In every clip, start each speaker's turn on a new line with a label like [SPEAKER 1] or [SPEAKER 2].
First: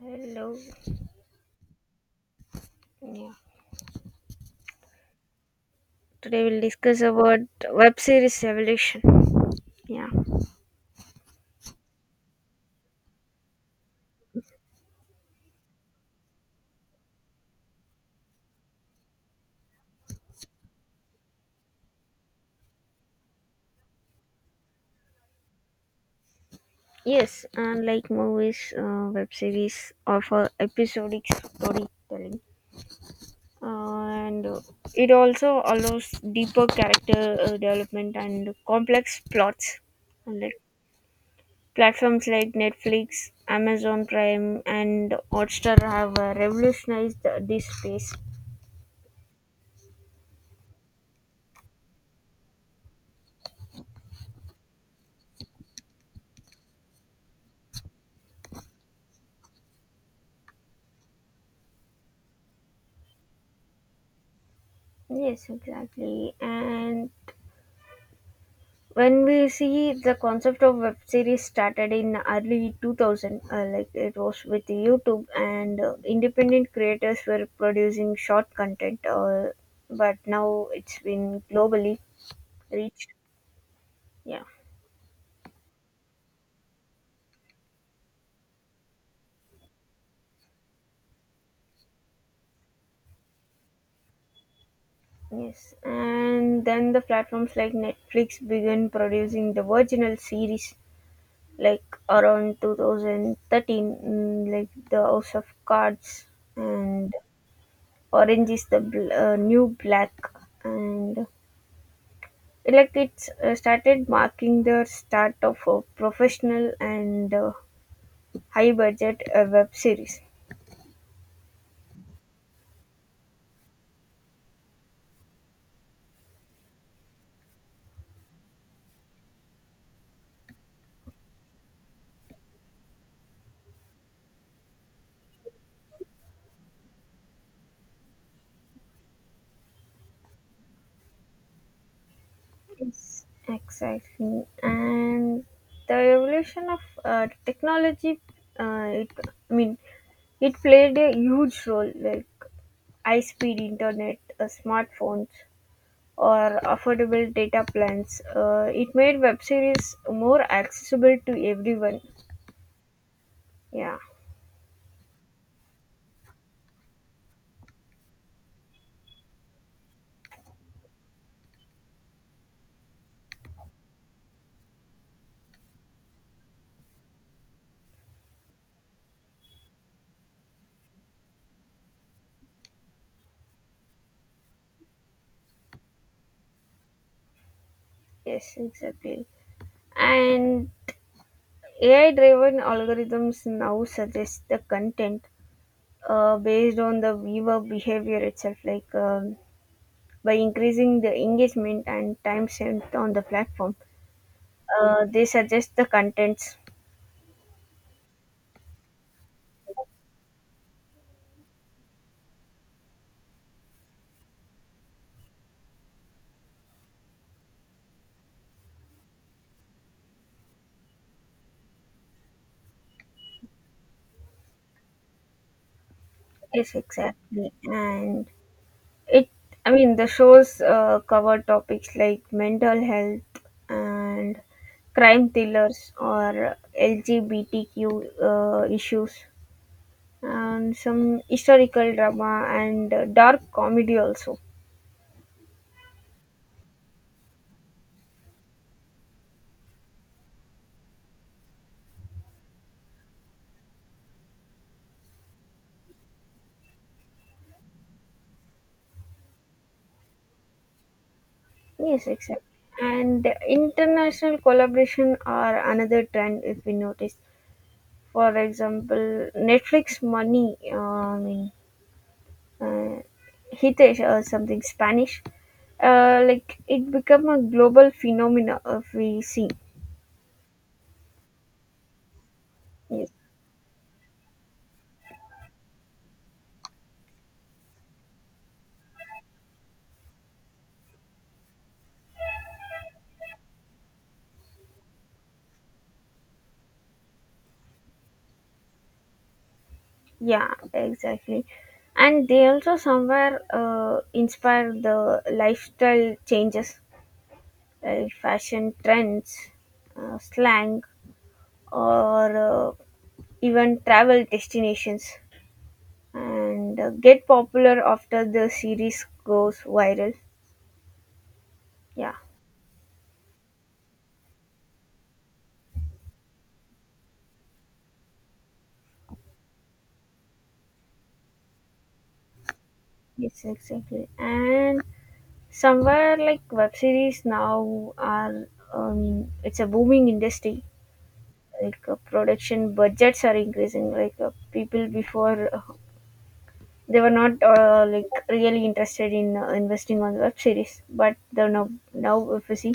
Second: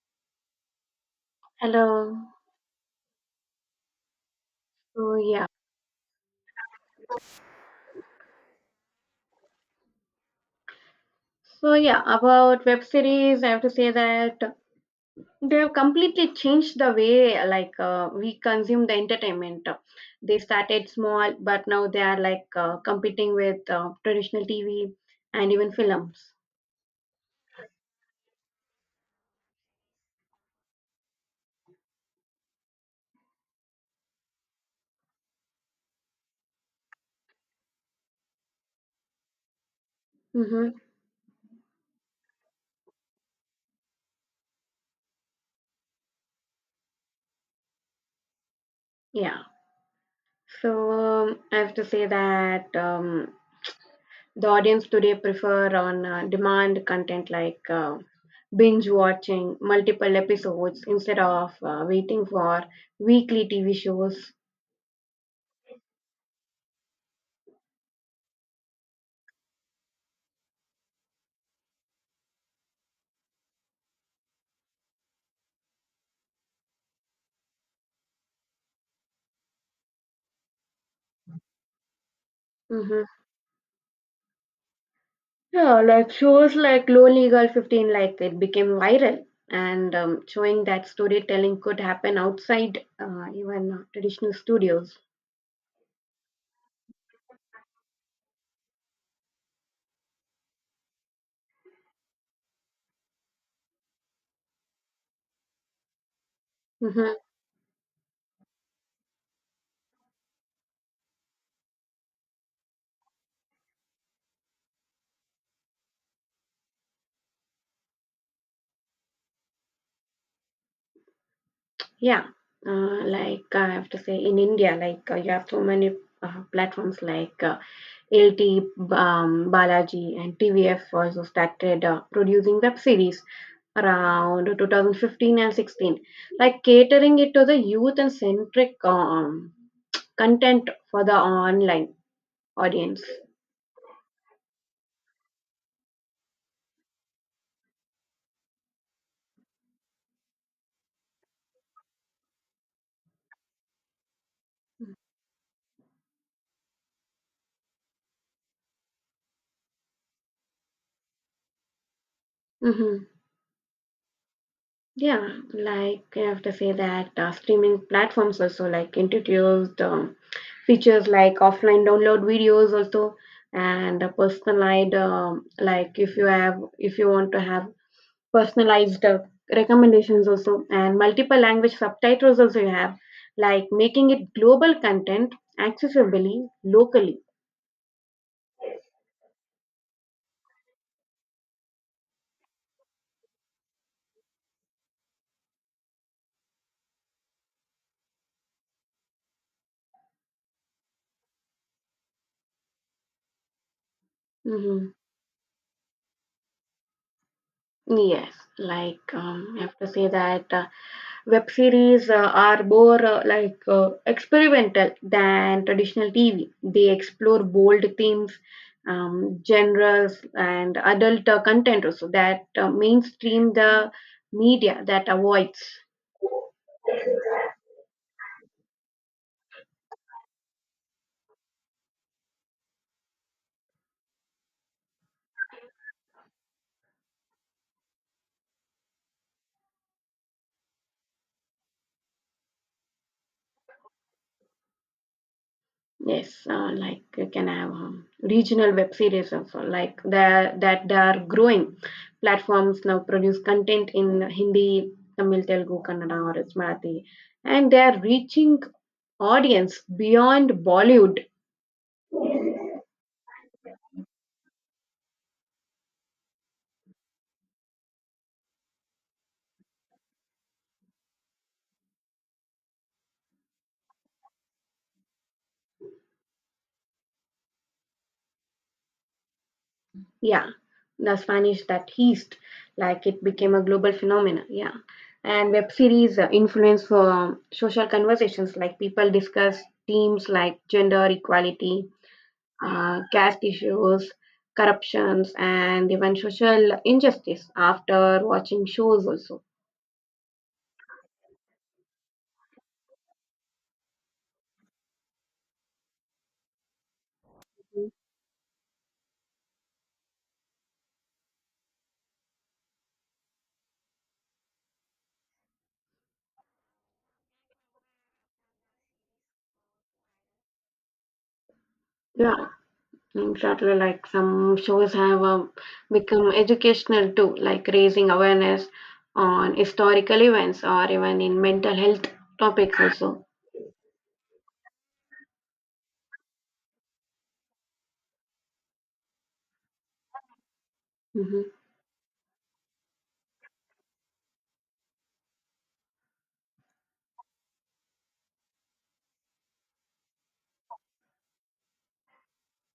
[SPEAKER 1] Hello.
[SPEAKER 2] Hello.
[SPEAKER 1] Yeah.
[SPEAKER 2] So yeah.
[SPEAKER 1] Today we'll discuss about web series evolution. Yeah.
[SPEAKER 2] So yeah, about web series, I have to say that they have completely changed the way we consume the entertainment. They started small, but now they are like competing with traditional TV and even films.
[SPEAKER 1] Yes, unlike movies, web series offer episodic storytelling, uh, and it also allows deeper character development and complex plots. And like
[SPEAKER 2] Mm-hmm.
[SPEAKER 1] platforms like Netflix, Amazon Prime, and Hotstar have revolutionized this space.
[SPEAKER 2] Yeah. So I have to say that the audience today prefer on demand content like binge watching multiple episodes instead of waiting for weekly TV shows.
[SPEAKER 1] Yes, exactly. And when we see, the concept of web series started in early 2000, like it was with youtube, and independent creators were producing short content, but now it's been globally
[SPEAKER 2] Hmm
[SPEAKER 1] reached. Yeah,
[SPEAKER 2] Yeah, like shows like Lonely Girl 15, like it became viral and showing that storytelling could happen outside even traditional studios.
[SPEAKER 1] yes. And then the platforms like netflix began producing the original series, like around 2013, like the house of cards, and
[SPEAKER 2] Hmm
[SPEAKER 1] orange is the new black, and Electrics started marking the start of a professional and high budget web series.
[SPEAKER 2] Yeah, like I have to say, in India, like you have so many platforms like LT, Balaji, and TVF also started producing web series around 2015 and 16, like catering it to the youth and centric content for the online audience.
[SPEAKER 1] Yes, exactly. And the evolution of technology, uh, it, I mean, it played a huge role, like high speed internet, smartphones, or affordable data plans. It made web series more accessible to everyone.
[SPEAKER 2] Hmm
[SPEAKER 1] Yeah,
[SPEAKER 2] Yeah, like I have to say that streaming platforms also like introduced features like offline download videos also and a personalized like if you want to have personalized recommendations also and multiple language subtitles also you have, like making it global content accessibly locally.
[SPEAKER 1] yes, exactly. And AI-driven algorithms now suggest the content based on the viewer behavior itself, like, by increasing the engagement and time spent on the platform.
[SPEAKER 2] Hmm
[SPEAKER 1] They suggest the contents.
[SPEAKER 2] Yes, like I have to say that web series are more experimental than traditional TV. They explore bold themes, genres, and adult content also that mainstream the media that avoids.
[SPEAKER 1] Yes, exactly. And it, the shows cover topics like mental health and crime thrillers or LGBTQ issues, and some historical drama and dark comedy also.
[SPEAKER 2] Yes, like you can have regional web series also, like that they are growing. Platforms now produce content in Hindi, Tamil, Telugu, Kannada, or it's Marathi, and they are reaching audience beyond Bollywood.
[SPEAKER 1] Yes, exactly. And international collaboration are another trend if we notice. For example, Netflix uh, Hitesh or something Spanish, like it become a global phenomena if we see.
[SPEAKER 2] Yeah, the Spanish that East, like
[SPEAKER 1] Yes.
[SPEAKER 2] it became a global phenomenon. Yeah, and web series influence social conversations, like people discuss themes like gender equality, caste issues, corruptions, and even social injustice after watching shows also.
[SPEAKER 1] Yeah, exactly. And they also somewhere inspire the lifestyle changes,
[SPEAKER 2] Mhm.
[SPEAKER 1] like fashion trends, slang, or even travel destinations, and get popular after the series goes viral. Yeah,
[SPEAKER 2] Yeah, exactly. Like some shows have become educational too, like raising awareness on historical events or even in mental health topics also.
[SPEAKER 1] yes, exactly. And somewhere like web series now are, um it's a booming industry.
[SPEAKER 2] Mm-hmm.
[SPEAKER 1] Like, production budgets are increasing. Like, people before, they were not like really interested in investing on web series, but now if you see,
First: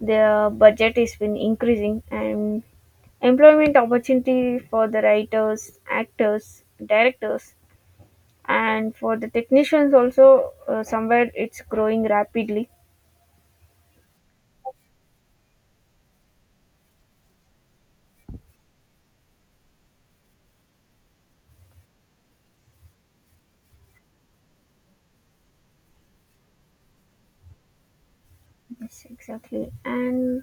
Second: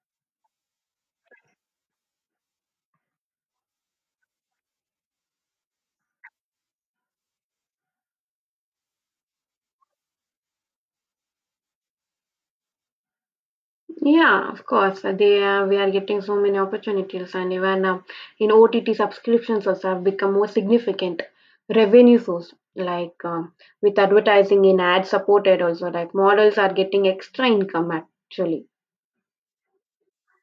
[SPEAKER 1] their budget has been increasing, and employment opportunity for the writers, actors, directors, and for the technicians also, somewhere it's growing rapidly.
[SPEAKER 2] Yeah, of course. They We are getting so many opportunities, and even in OTT subscriptions also have become more significant revenue source. Like with advertising in ad supported, also like models are getting extra income actually.
[SPEAKER 1] Yes, exactly. And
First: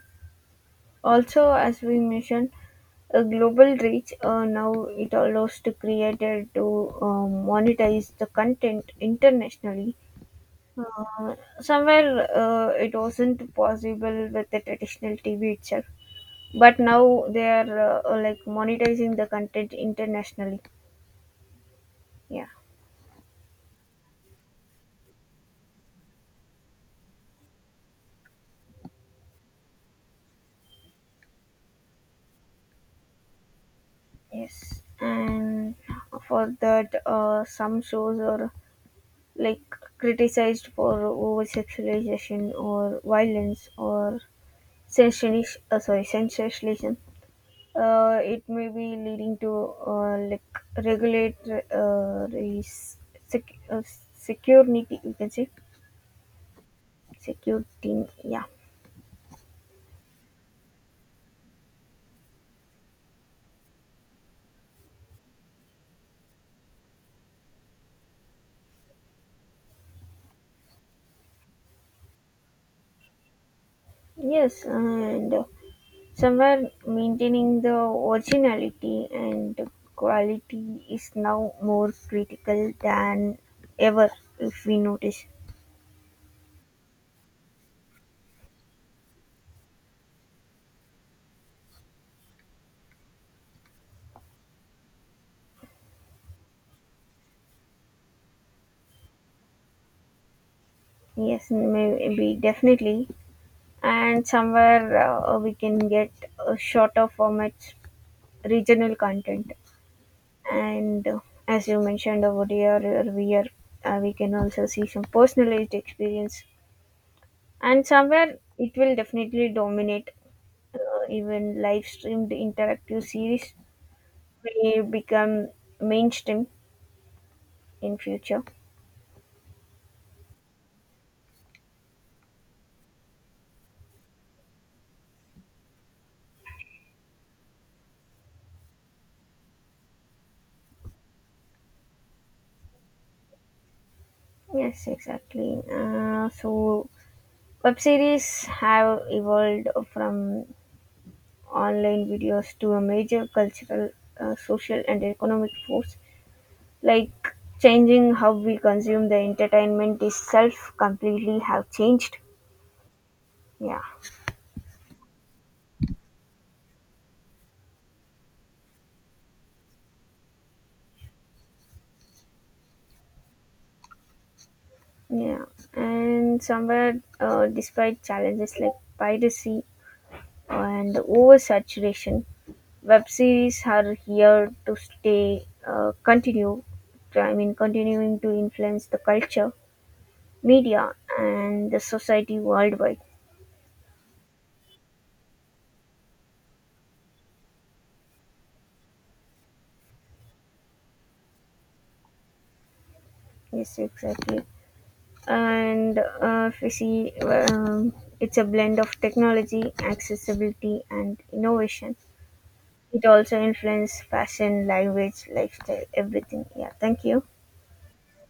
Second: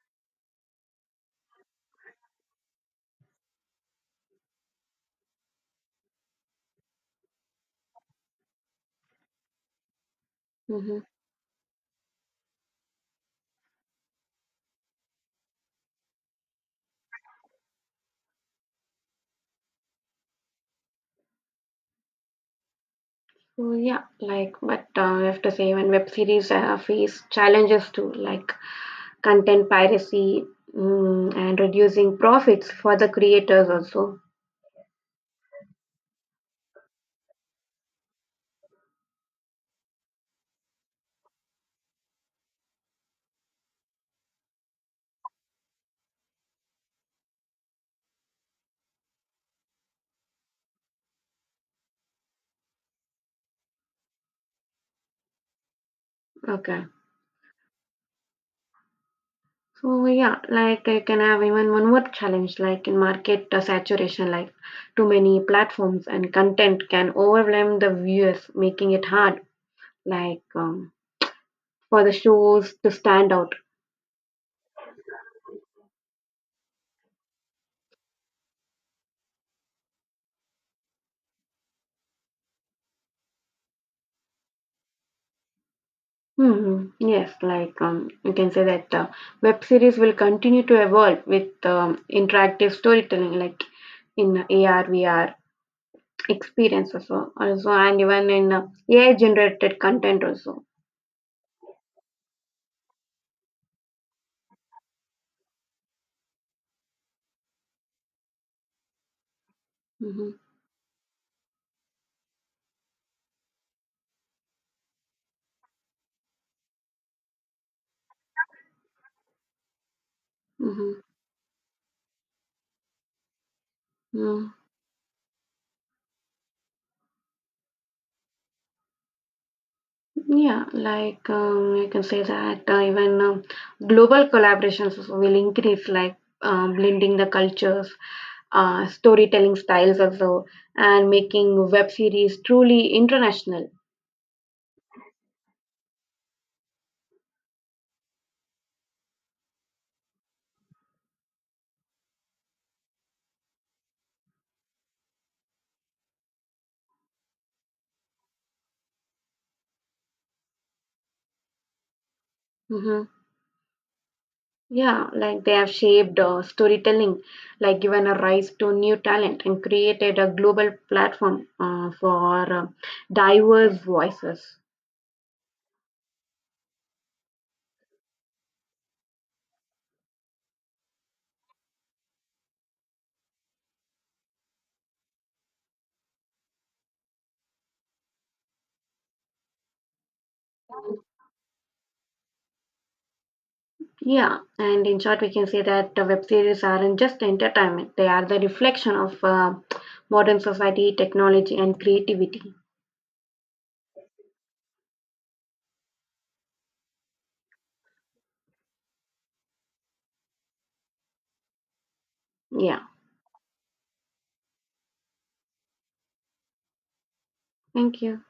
[SPEAKER 1] also, as we mentioned, a global reach, now it allows to creator to, monetize the content internationally.
[SPEAKER 2] Hmm
[SPEAKER 1] Somewhere it wasn't possible with the traditional TV itself, but now they are like monetizing the content internationally. Yeah,
[SPEAKER 2] So yeah, like but I have to say when web series face challenges too, like content piracy, mm, and reducing profits for the creators also.
[SPEAKER 1] yes. And for that, some shows are like criticized for over sexualization or violence or sensationis- sorry sensationalism. Uh, it may be leading to, like, regulate sec- uh, security, you can say.
[SPEAKER 2] Okay.
[SPEAKER 1] Security, yeah.
[SPEAKER 2] So yeah, like I can have even one more challenge, like in market saturation, like too many platforms and content can overwhelm the viewers, making it hard, like for the shows to stand out.
[SPEAKER 1] Yes, and somewhere maintaining the originality and quality is now more critical than ever, if we notice.
[SPEAKER 2] Hmm Yes, like you can say that web series will continue to evolve with interactive storytelling, like in AR, VR experience also, and even in AI-generated content also.
[SPEAKER 1] Yes, maybe definitely. And somewhere we can get shorter formats, regional content,
[SPEAKER 2] Hmm
[SPEAKER 1] and as you mentioned over here, uh, we are we can also see some personalized experience, and somewhere it will definitely dominate. uh,
[SPEAKER 2] hmm
[SPEAKER 1] Even live streamed interactive series may become mainstream in future.
[SPEAKER 2] Yeah, like I can say that even global collaborations also will increase, like blending the cultures, storytelling styles also, and making web series truly international.
[SPEAKER 1] Yes, exactly. So web series have evolved from online videos to a major cultural, social, and economic force, like changing how we consume the entertainment itself, completely have changed.
[SPEAKER 2] Hmm
[SPEAKER 1] Yeah,
[SPEAKER 2] Yeah, like they have shaped storytelling, like given a rise to new talent and created a global platform for diverse voices.
[SPEAKER 1] yeah. And somewhere, despite challenges like piracy and oversaturation, web series are here to stay, continue I mean continuing to influence the culture, media, and the society worldwide.
[SPEAKER 2] Yeah, and in short, we can say that the web series aren't just entertainment, they are the reflection of modern society, technology, and creativity.
[SPEAKER 1] Yes, exactly. And if you see, it's a blend of technology, accessibility, and innovation.
[SPEAKER 2] Yeah,
[SPEAKER 1] It also influences fashion, language, lifestyle, everything. Yeah, thank you.
[SPEAKER 2] thank you.